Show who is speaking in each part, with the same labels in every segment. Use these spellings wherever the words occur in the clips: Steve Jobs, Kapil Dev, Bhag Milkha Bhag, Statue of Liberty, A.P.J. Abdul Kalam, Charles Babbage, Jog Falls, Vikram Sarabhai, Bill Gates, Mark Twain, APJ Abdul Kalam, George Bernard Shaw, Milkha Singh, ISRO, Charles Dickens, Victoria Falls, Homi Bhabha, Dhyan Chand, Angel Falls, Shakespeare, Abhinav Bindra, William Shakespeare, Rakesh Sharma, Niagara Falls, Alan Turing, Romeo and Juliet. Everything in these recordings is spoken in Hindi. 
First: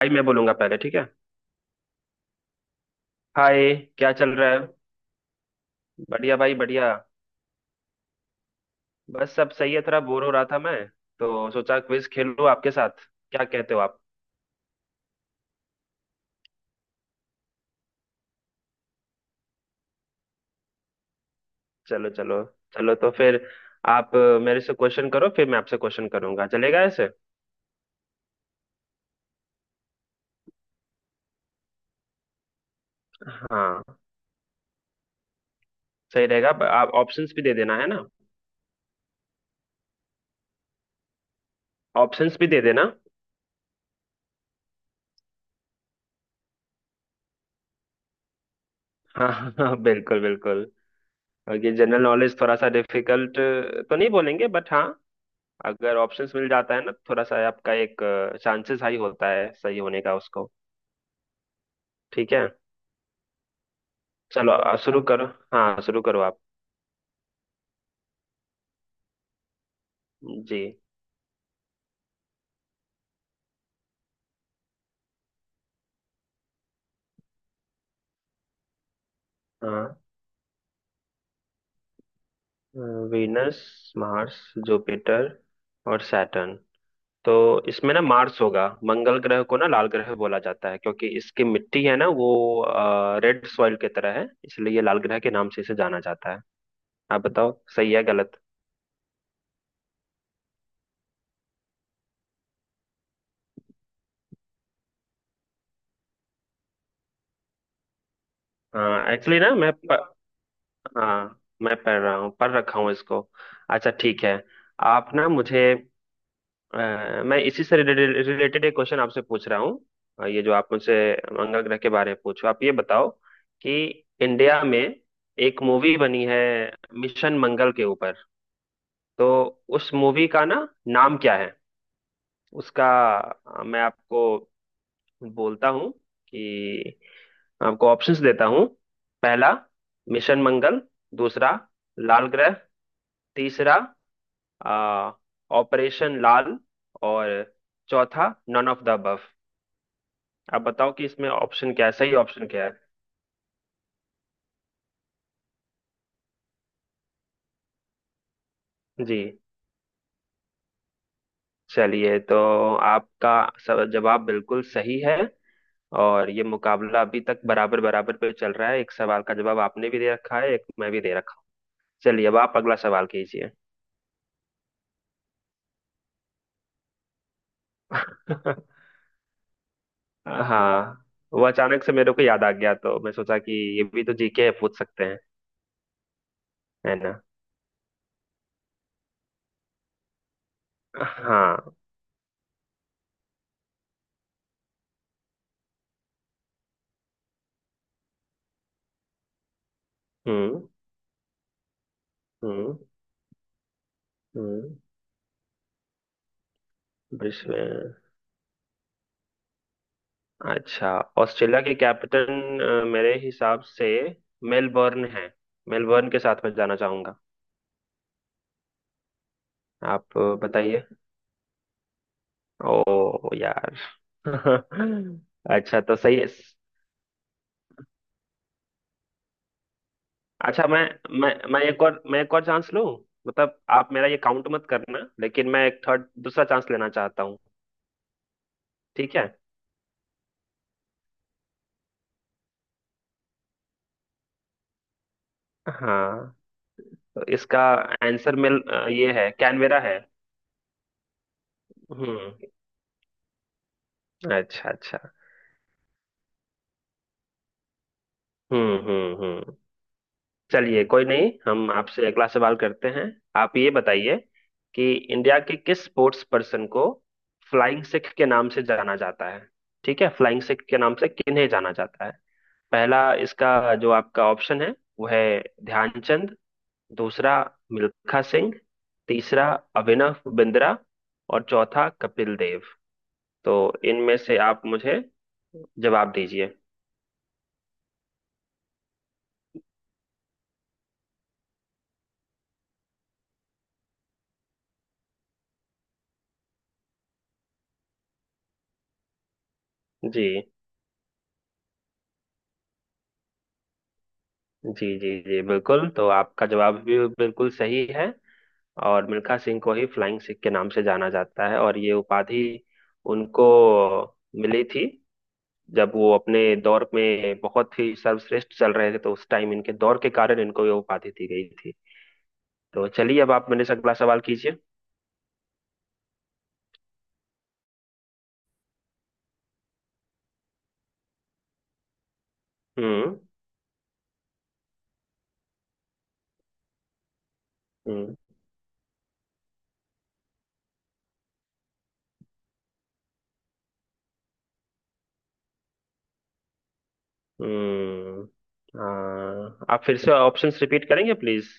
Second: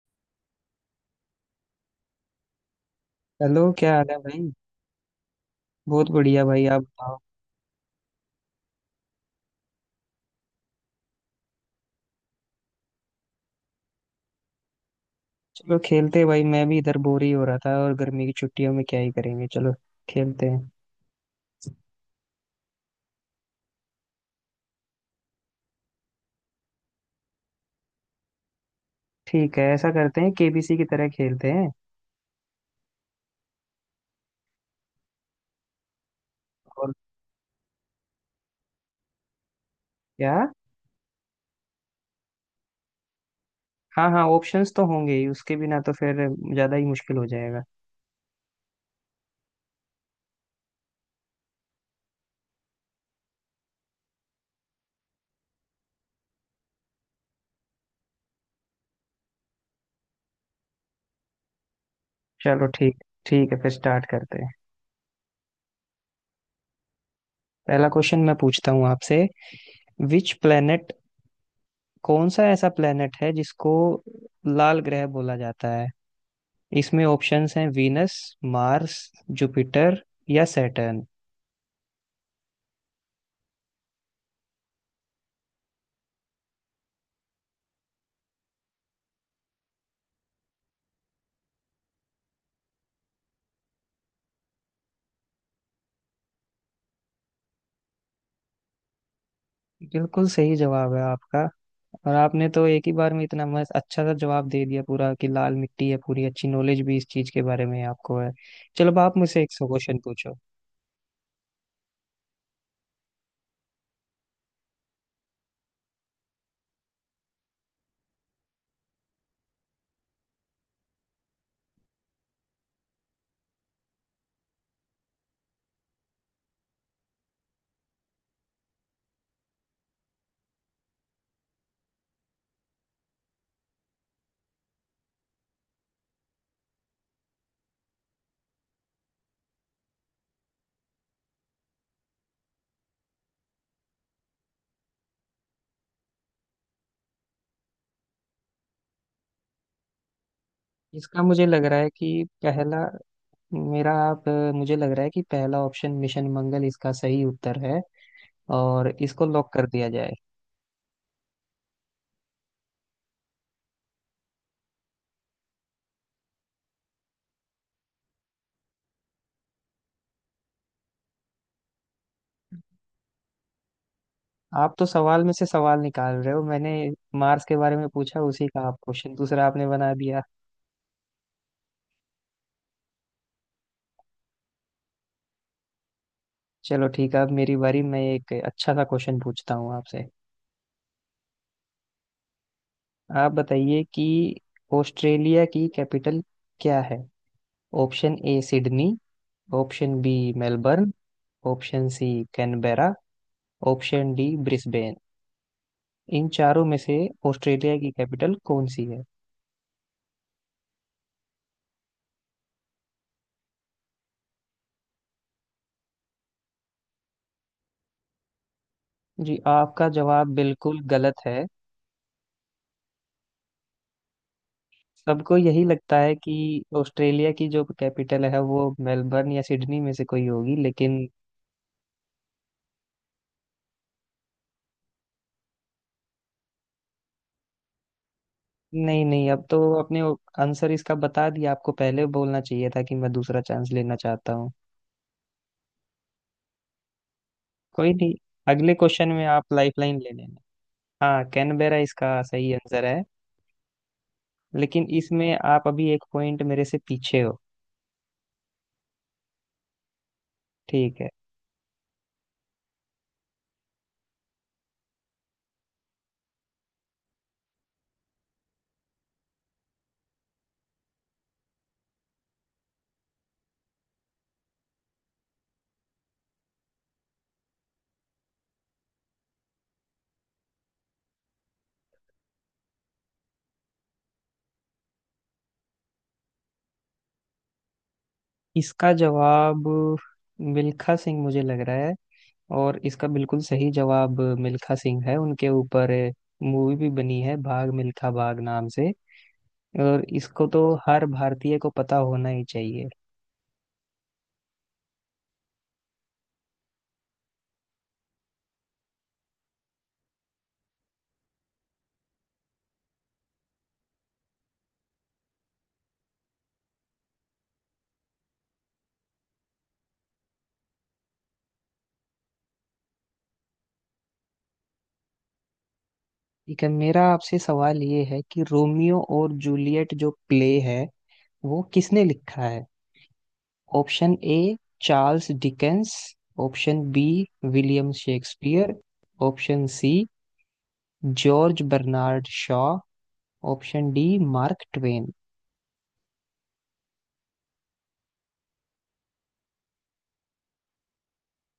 Speaker 1: भाई मैं बोलूंगा पहले, ठीक है।
Speaker 2: हेलो,
Speaker 1: हाय,
Speaker 2: क्या हाल
Speaker 1: क्या
Speaker 2: है
Speaker 1: चल
Speaker 2: भाई।
Speaker 1: रहा है।
Speaker 2: बहुत
Speaker 1: बढ़िया
Speaker 2: बढ़िया
Speaker 1: भाई,
Speaker 2: भाई, आप
Speaker 1: बढ़िया।
Speaker 2: बताओ।
Speaker 1: बस सब सही है, थोड़ा बोर हो रहा था मैं, तो सोचा क्विज खेल लूं आपके साथ। क्या कहते हो आप।
Speaker 2: चलो खेलते हैं भाई, मैं भी इधर बोर ही हो रहा था और गर्मी की छुट्टियों में क्या ही करेंगे। चलो खेलते हैं।
Speaker 1: चलो चलो। चलो तो फिर। आप अ, मेरे से क्वेश्चन करो, फिर मैं आपसे क्वेश्चन करूंगा। चलेगा ऐसे।
Speaker 2: ठीक है, ऐसा करते हैं, केबीसी की तरह खेलते हैं।
Speaker 1: हाँ, सही रहेगा। आप
Speaker 2: और
Speaker 1: ऑप्शंस भी दे देना, है ना।
Speaker 2: क्या।
Speaker 1: ऑप्शंस भी दे देना।
Speaker 2: हाँ हाँ, ऑप्शंस तो होंगे ही, उसके बिना तो फिर ज्यादा ही मुश्किल हो जाएगा।
Speaker 1: हाँ हाँ हाँ, बिल्कुल बिल्कुल। और ये जनरल नॉलेज थोड़ा सा डिफिकल्ट तो नहीं बोलेंगे, बट हाँ, अगर ऑप्शंस मिल जाता है ना थोड़ा सा, आपका एक चांसेस हाई होता है सही होने का उसको। ठीक है।
Speaker 2: चलो ठीक ठीक है, फिर स्टार्ट करते हैं।
Speaker 1: चलो तो शुरू बताओ करो। हाँ, शुरू करो आप।
Speaker 2: पहला क्वेश्चन मैं पूछता हूँ आपसे। विच
Speaker 1: जी।
Speaker 2: प्लेनेट, कौन सा ऐसा प्लेनेट है जिसको लाल ग्रह बोला जाता है। इसमें ऑप्शंस हैं वीनस, मार्स,
Speaker 1: हाँ।
Speaker 2: जुपिटर या सैटर्न।
Speaker 1: वीनस, मार्स, जुपिटर और सैटर्न। तो इसमें ना मार्स होगा। मंगल ग्रह को ना लाल ग्रह बोला जाता है क्योंकि इसकी मिट्टी है ना वो रेड सॉइल की तरह है, इसलिए ये लाल ग्रह के नाम से इसे जाना जाता है। आप बताओ सही है गलत।
Speaker 2: बिल्कुल सही जवाब है आपका। और आपने तो एक ही बार में इतना मस्त अच्छा सा जवाब दे दिया पूरा कि लाल मिट्टी है, पूरी अच्छी नॉलेज भी इस चीज के बारे में आपको है। चलो, अब
Speaker 1: हाँ
Speaker 2: आप
Speaker 1: एक्चुअली
Speaker 2: मुझसे
Speaker 1: ना
Speaker 2: 100
Speaker 1: मैं प,
Speaker 2: क्वेश्चन पूछो।
Speaker 1: हाँ, मैं पढ़ रहा हूँ, पढ़ रखा हूँ इसको। अच्छा ठीक है। आप ना मुझे, अ, मैं इसी से रिलेटेड रिलेटेड एक क्वेश्चन आपसे पूछ रहा हूँ। ये जो आप मुझसे मंगल ग्रह के बारे में पूछो, आप ये बताओ कि इंडिया में एक मूवी बनी है मिशन मंगल के ऊपर। तो उस मूवी का ना नाम क्या है उसका। मैं आपको बोलता हूँ कि आपको ऑप्शंस देता हूँ। पहला मिशन मंगल, दूसरा लाल ग्रह, तीसरा अ, ऑपरेशन लाल, और चौथा नन ऑफ द अबव। आप बताओ कि
Speaker 2: इसका
Speaker 1: इसमें
Speaker 2: मुझे लग
Speaker 1: ऑप्शन
Speaker 2: रहा
Speaker 1: क्या
Speaker 2: है
Speaker 1: है,
Speaker 2: कि
Speaker 1: सही ऑप्शन क्या है।
Speaker 2: पहला, मेरा आप मुझे लग रहा है कि पहला ऑप्शन मिशन मंगल इसका सही उत्तर है और इसको
Speaker 1: जी।
Speaker 2: लॉक कर दिया जाए।
Speaker 1: चलिए तो आपका सब जवाब बिल्कुल सही है। और ये मुकाबला अभी तक बराबर बराबर पे चल रहा है, एक सवाल का जवाब आपने भी दे रखा है, एक मैं भी दे रखा हूँ। चलिए, अब आप अगला सवाल कीजिए।
Speaker 2: आप तो सवाल में से सवाल निकाल रहे हो, मैंने मार्स के बारे में पूछा उसी का आप क्वेश्चन दूसरा आपने बना दिया।
Speaker 1: हाँ, वो अचानक से मेरे को याद आ गया, तो मैं सोचा कि ये भी तो जीके है, पूछ सकते हैं,
Speaker 2: चलो
Speaker 1: है ना।
Speaker 2: ठीक है, अब मेरी बारी, मैं एक अच्छा सा क्वेश्चन पूछता हूँ आपसे।
Speaker 1: हाँ।
Speaker 2: आप बताइए कि ऑस्ट्रेलिया की कैपिटल क्या है। Option A Sydney, option B
Speaker 1: hmm
Speaker 2: Melbourne, option C
Speaker 1: hmm
Speaker 2: Canberra, option D
Speaker 1: hmm.
Speaker 2: Brisbane. इन चारों में से
Speaker 1: विश्व।
Speaker 2: ऑस्ट्रेलिया की कैपिटल कौन सी है।
Speaker 1: अच्छा, ऑस्ट्रेलिया की कैपिटल मेरे हिसाब से मेलबर्न है। मेलबर्न के साथ मैं जाना चाहूंगा।
Speaker 2: जी, आपका
Speaker 1: आप
Speaker 2: जवाब
Speaker 1: अ,
Speaker 2: बिल्कुल
Speaker 1: बताइए।
Speaker 2: गलत है।
Speaker 1: ओ यार।
Speaker 2: सबको यही
Speaker 1: अच्छा, तो
Speaker 2: लगता है
Speaker 1: सही है।
Speaker 2: कि ऑस्ट्रेलिया की जो कैपिटल है वो मेलबर्न या सिडनी में से कोई होगी,
Speaker 1: अच्छा, मैं
Speaker 2: लेकिन
Speaker 1: मैं मैं एक और मैं एक और चांस लूं। मतलब आप मेरा ये काउंट मत करना, लेकिन मैं एक थर्ड दूसरा चांस लेना चाहता हूँ।
Speaker 2: नहीं
Speaker 1: ठीक है।
Speaker 2: नहीं, अब तो अपने आंसर इसका बता दिया आपको, पहले बोलना चाहिए था कि मैं दूसरा चांस लेना चाहता हूँ।
Speaker 1: हाँ, तो इसका
Speaker 2: कोई नहीं,
Speaker 1: आंसर मिल
Speaker 2: अगले
Speaker 1: अ,
Speaker 2: क्वेश्चन
Speaker 1: ये
Speaker 2: में
Speaker 1: है,
Speaker 2: आप
Speaker 1: कैनवेरा है।
Speaker 2: लाइफलाइन ले लेना। हाँ, कैनबेरा इसका
Speaker 1: हम्म,
Speaker 2: सही आंसर है।
Speaker 1: अच्छा
Speaker 2: लेकिन
Speaker 1: अच्छा।
Speaker 2: इसमें आप अभी एक पॉइंट मेरे से पीछे हो।
Speaker 1: हम्म। चलिए,
Speaker 2: ठीक
Speaker 1: कोई
Speaker 2: है।
Speaker 1: नहीं, हम आपसे अगला सवाल करते हैं। आप ये बताइए कि इंडिया के किस स्पोर्ट्स पर्सन को फ्लाइंग सिख के नाम से जाना जाता है। ठीक है, फ्लाइंग सिख के नाम से किन्हें जाना जाता है। पहला, इसका जो आपका ऑप्शन है वो है ध्यानचंद, दूसरा मिल्खा सिंह, तीसरा अभिनव बिंद्रा, और चौथा कपिल देव। तो इनमें से आप मुझे जवाब दीजिए।
Speaker 2: इसका जवाब मिल्खा सिंह मुझे लग रहा है, और इसका बिल्कुल सही जवाब मिल्खा सिंह है। उनके ऊपर मूवी भी बनी है भाग मिल्खा भाग नाम से, और
Speaker 1: जी।
Speaker 2: इसको तो हर भारतीय को पता होना ही चाहिए।
Speaker 1: जी जी जी बिल्कुल, तो आपका जवाब भी बिल्कुल सही है। और मिल्खा सिंह को ही फ्लाइंग सिख के नाम से जाना जाता है, और ये उपाधि उनको मिली थी जब वो अपने दौर में बहुत ही सर्वश्रेष्ठ चल रहे थे, तो उस टाइम इनके दौर के कारण इनको ये उपाधि दी गई थी। तो चलिए, अब आप मेरे से अगला सवाल कीजिए।
Speaker 2: ठीक है, मेरा आपसे सवाल ये है कि रोमियो और जूलियट जो प्ले है वो किसने लिखा है।
Speaker 1: हम्म
Speaker 2: option A Charles Dickens, option B William
Speaker 1: hmm
Speaker 2: Shakespeare, option C George Bernard Shaw, option D Mark Twain.
Speaker 1: Hmm. हाँ, आप फिर से ऑप्शंस रिपीट करेंगे प्लीज।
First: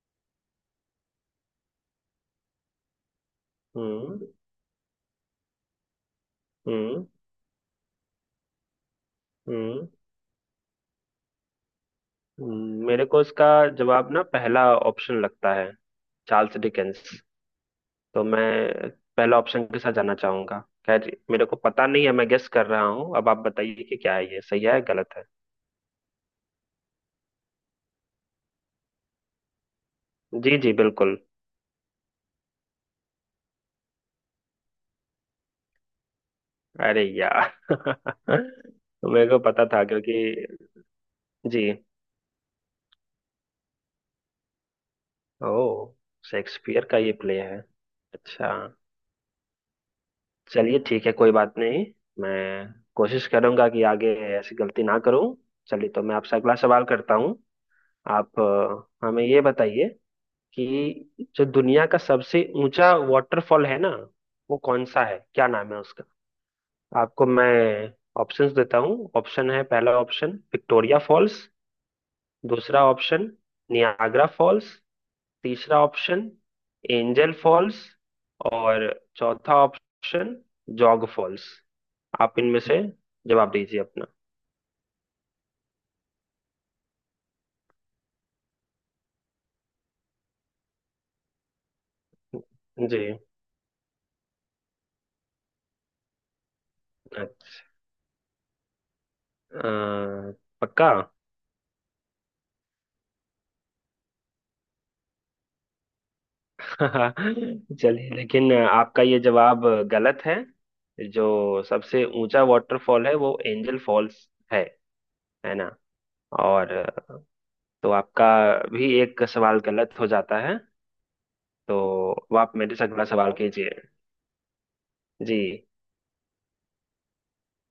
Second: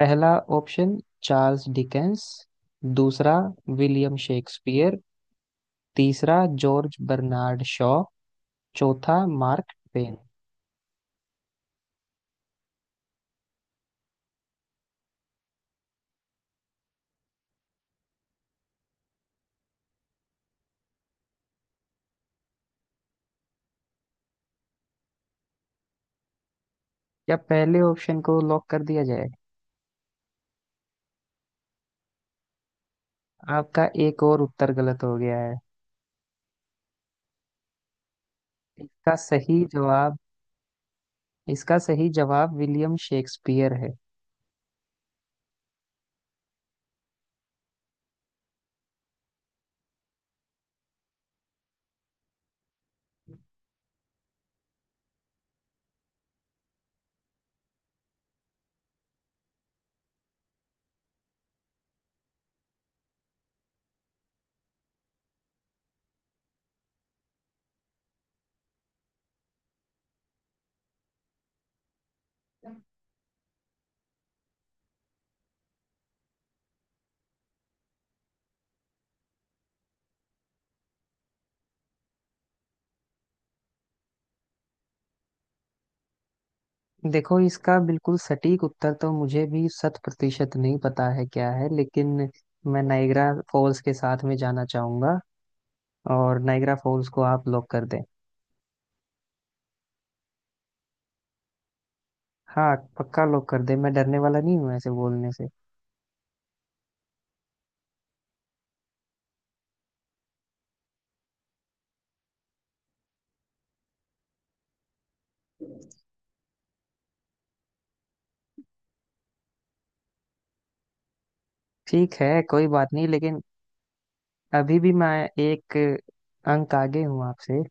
Speaker 2: पहला ऑप्शन चार्ल्स डिकेंस, दूसरा विलियम
Speaker 1: हम्म
Speaker 2: शेक्सपियर, तीसरा जॉर्ज
Speaker 1: हम्म
Speaker 2: बर्नार्ड शॉ, चौथा मार्क
Speaker 1: हम्म।
Speaker 2: ट्वेन।
Speaker 1: मेरे को इसका जवाब ना पहला ऑप्शन लगता है, चार्ल्स डिकेंस। तो मैं पहला ऑप्शन के साथ जाना चाहूंगा। खैर, मेरे को पता नहीं है, मैं गेस कर रहा हूँ। अब आप बताइए कि क्या है, ये सही है गलत है।
Speaker 2: क्या पहले ऑप्शन को लॉक कर दिया जाए।
Speaker 1: जी जी बिल्कुल।
Speaker 2: आपका एक और उत्तर गलत हो गया है।
Speaker 1: अरे यार।
Speaker 2: इसका
Speaker 1: मेरे को
Speaker 2: सही
Speaker 1: पता था क्योंकि।
Speaker 2: जवाब
Speaker 1: जी।
Speaker 2: इसका सही जवाब विलियम शेक्सपियर है।
Speaker 1: ओ, शेक्सपियर का ये प्ले है। अच्छा। चलिए ठीक है, कोई बात नहीं। मैं कोशिश करूंगा कि आगे ऐसी गलती ना करूं। चलिए तो मैं आपसे अगला सवाल करता हूं। आप हमें ये बताइए कि जो दुनिया का सबसे ऊंचा वाटरफॉल है ना, वो कौन सा है, क्या नाम है उसका। आपको मैं ऑप्शंस देता हूँ। ऑप्शन है, पहला ऑप्शन विक्टोरिया फॉल्स, दूसरा ऑप्शन नियाग्रा फॉल्स, तीसरा ऑप्शन एंजल फॉल्स, और चौथा ऑप्शन जॉग फॉल्स। आप इनमें से जवाब दीजिए अपना।
Speaker 2: देखो, इसका बिल्कुल सटीक उत्तर तो मुझे भी 100% नहीं पता है क्या है, लेकिन मैं
Speaker 1: जी।
Speaker 2: नाइग्रा फॉल्स के साथ में जाना चाहूंगा और नाइग्रा फॉल्स को
Speaker 1: अ-
Speaker 2: आप लॉक कर दें।
Speaker 1: अ, पक्का।
Speaker 2: हाँ पक्का, लॉक कर दें, मैं डरने वाला नहीं हूँ ऐसे बोलने से।
Speaker 1: हाँ, चलिए, लेकिन आपका ये जवाब गलत है। जो सबसे ऊंचा वाटरफॉल है वो एंजल फॉल्स है है ना। और तो आपका भी एक सवाल गलत हो जाता है। तो
Speaker 2: ठीक
Speaker 1: अब
Speaker 2: है,
Speaker 1: आप
Speaker 2: कोई
Speaker 1: मेरे से
Speaker 2: बात
Speaker 1: अगला
Speaker 2: नहीं,
Speaker 1: सवाल
Speaker 2: लेकिन
Speaker 1: कीजिए।
Speaker 2: अभी भी मैं
Speaker 1: जी।
Speaker 2: एक अंक आगे हूँ आपसे।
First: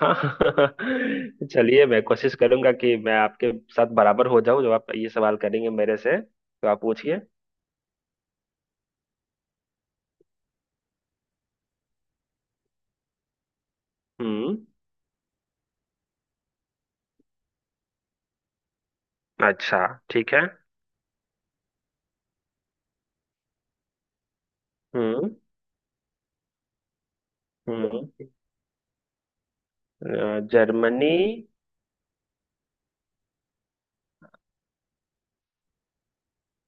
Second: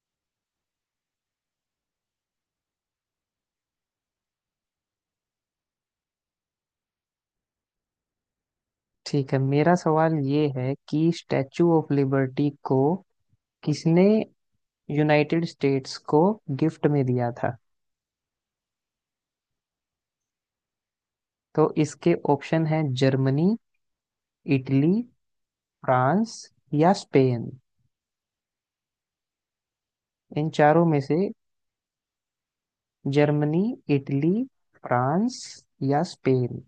Speaker 1: हाँ। चलिए, मैं कोशिश करूंगा कि मैं आपके साथ बराबर हो जाऊं। जब आप ये सवाल करेंगे मेरे से, तो आप पूछिए।
Speaker 2: ठीक है, मेरा सवाल ये है कि स्टैचू ऑफ लिबर्टी को किसने
Speaker 1: हम्म।
Speaker 2: यूनाइटेड स्टेट्स को गिफ्ट में दिया था।
Speaker 1: अच्छा ठीक है।
Speaker 2: तो इसके ऑप्शन है जर्मनी, इटली,
Speaker 1: हम्म
Speaker 2: फ्रांस या स्पेन।
Speaker 1: हम्म।
Speaker 2: इन चारों में
Speaker 1: जर्मनी।
Speaker 2: से जर्मनी, इटली, फ्रांस या स्पेन।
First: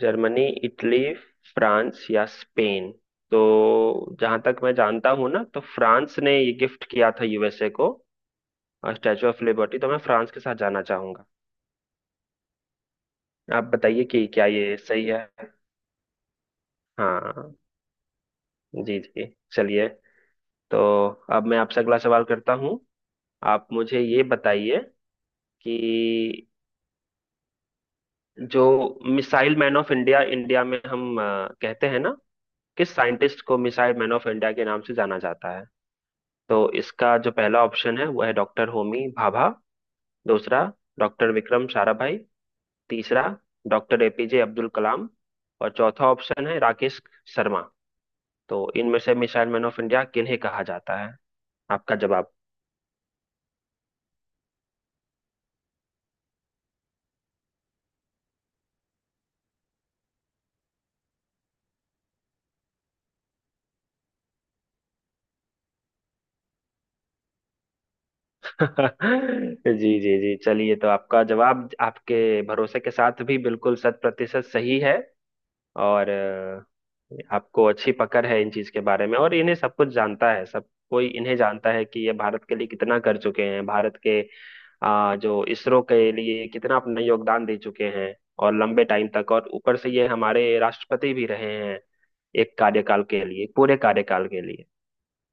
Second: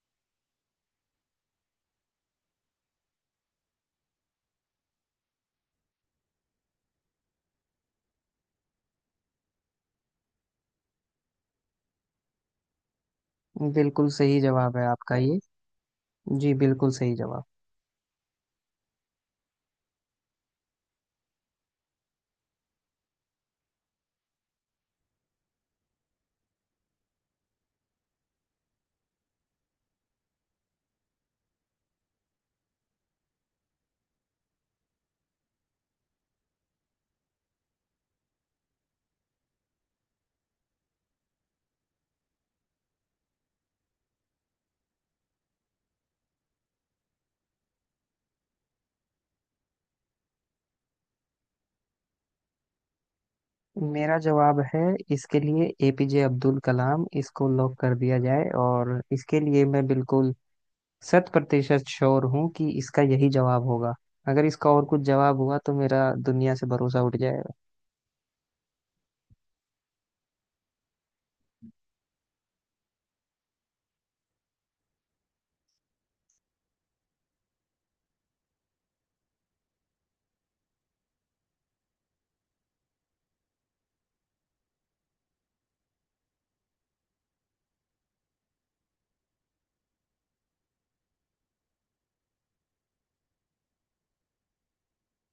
Speaker 1: जर्मनी, इटली, फ्रांस या स्पेन। तो जहां तक मैं जानता हूं ना, तो फ्रांस ने ये गिफ्ट किया था यूएसए को, स्टैचू ऑफ लिबर्टी। तो मैं फ्रांस के साथ जाना चाहूंगा। आप बताइए
Speaker 2: बिल्कुल
Speaker 1: कि
Speaker 2: सही
Speaker 1: क्या
Speaker 2: जवाब
Speaker 1: ये
Speaker 2: है
Speaker 1: सही
Speaker 2: आपका
Speaker 1: है।
Speaker 2: ये। जी बिल्कुल सही जवाब।
Speaker 1: हाँ। जी जी। चलिए, तो अब मैं आपसे अगला सवाल करता हूँ। आप मुझे ये बताइए कि जो मिसाइल मैन ऑफ इंडिया, में हम कहते हैं ना, किस साइंटिस्ट को मिसाइल मैन ऑफ इंडिया के नाम से जाना जाता है। तो इसका जो पहला ऑप्शन है वो है डॉक्टर होमी भाभा, दूसरा डॉक्टर विक्रम साराभाई, तीसरा डॉक्टर एपीजे अब्दुल कलाम, और चौथा ऑप्शन है राकेश शर्मा। तो इनमें से मिसाइल मैन ऑफ इंडिया किन्हें कहा जाता है, आपका जवाब।
Speaker 2: मेरा जवाब है इसके लिए एपीजे अब्दुल कलाम, इसको लॉक कर दिया जाए, और इसके लिए मैं बिल्कुल 100% श्योर हूँ कि इसका यही जवाब होगा। अगर इसका और कुछ जवाब हुआ तो मेरा दुनिया से भरोसा उठ जाएगा।
Speaker 1: जी जी जी, चलिए तो आपका जवाब आपके भरोसे के साथ भी बिल्कुल शत प्रतिशत सही है। और आपको अच्छी पकड़ है इन चीज के बारे में, और इन्हें सब कुछ जानता है, सब कोई इन्हें जानता है कि ये भारत के लिए कितना कर चुके हैं। भारत के जो इसरो के लिए कितना अपना योगदान दे चुके हैं, और लंबे टाइम तक। और ऊपर से ये हमारे राष्ट्रपति भी रहे हैं, एक कार्यकाल के लिए, पूरे कार्यकाल के लिए।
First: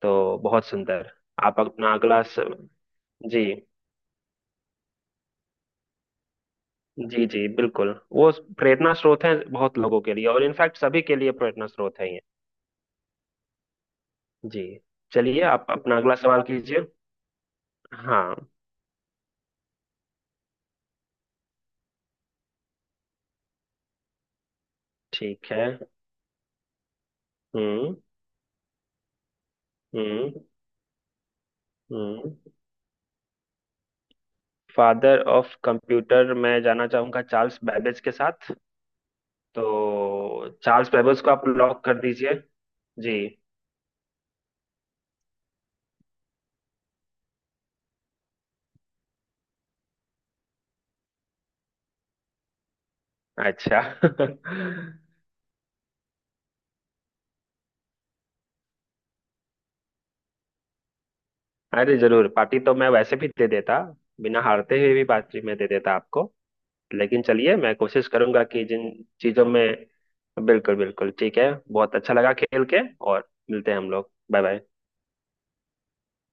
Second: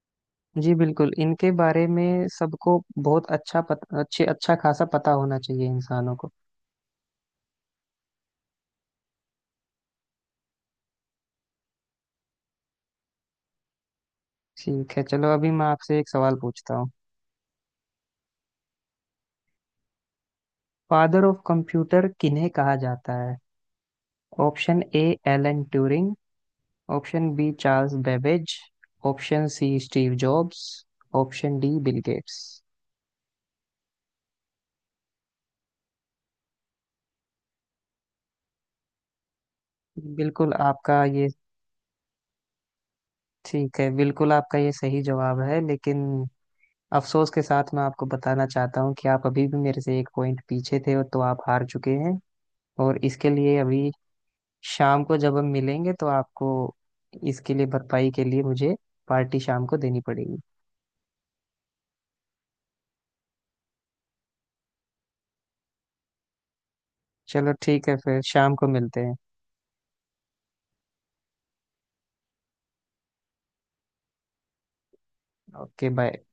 Speaker 1: तो बहुत
Speaker 2: जी
Speaker 1: सुंदर।
Speaker 2: बिल्कुल, इनके
Speaker 1: आप
Speaker 2: बारे
Speaker 1: अपना अगला
Speaker 2: में
Speaker 1: स...
Speaker 2: सबको बहुत
Speaker 1: जी।
Speaker 2: अच्छा पत, अच्छे अच्छा खासा पता होना चाहिए इंसानों को।
Speaker 1: जी जी बिल्कुल, वो प्रेरणा स्रोत है बहुत लोगों के लिए, और इनफैक्ट सभी के लिए प्रेरणा स्रोत है ये। जी।
Speaker 2: ठीक है चलो,
Speaker 1: चलिए,
Speaker 2: अभी मैं
Speaker 1: आप अपना
Speaker 2: आपसे एक
Speaker 1: अगला
Speaker 2: सवाल
Speaker 1: सवाल
Speaker 2: पूछता
Speaker 1: कीजिए।
Speaker 2: हूँ।
Speaker 1: हाँ।
Speaker 2: फादर ऑफ कंप्यूटर किन्हें कहा जाता है। ऑप्शन ए
Speaker 1: ठीक
Speaker 2: एलन
Speaker 1: है।
Speaker 2: Turing, option B Charles
Speaker 1: hmm
Speaker 2: Babbage, option C Steve
Speaker 1: hmm
Speaker 2: Jobs, option D Bill
Speaker 1: hmm.
Speaker 2: Gates.
Speaker 1: Father of computer मैं जाना चाहूंगा चार्ल्स बैबेज के साथ। तो
Speaker 2: बिल्कुल
Speaker 1: चार्ल्स
Speaker 2: आपका
Speaker 1: बैबेज
Speaker 2: ये
Speaker 1: को आप लॉक कर दीजिए। जी।
Speaker 2: ठीक है, बिल्कुल आपका ये सही जवाब है, लेकिन अफसोस के साथ मैं आपको बताना चाहता हूँ कि आप अभी भी मेरे से एक पॉइंट पीछे थे और तो आप हार चुके हैं, और इसके लिए
Speaker 1: अच्छा।
Speaker 2: अभी शाम को जब हम मिलेंगे तो आपको इसके लिए भरपाई के लिए मुझे पार्टी शाम को देनी पड़ेगी।
Speaker 1: अरे जरूर, पार्टी तो मैं वैसे भी दे देता। बिना हारते हुए भी पार्टी मैं दे देता आपको। लेकिन
Speaker 2: चलो
Speaker 1: चलिए, मैं
Speaker 2: ठीक है,
Speaker 1: कोशिश
Speaker 2: फिर
Speaker 1: करूंगा
Speaker 2: शाम
Speaker 1: कि
Speaker 2: को
Speaker 1: जिन
Speaker 2: मिलते हैं।
Speaker 1: चीजों में, बिल्कुल बिल्कुल ठीक है, बहुत अच्छा लगा खेल के। और मिलते हैं हम लोग, बाय बाय।
Speaker 2: Okay bye.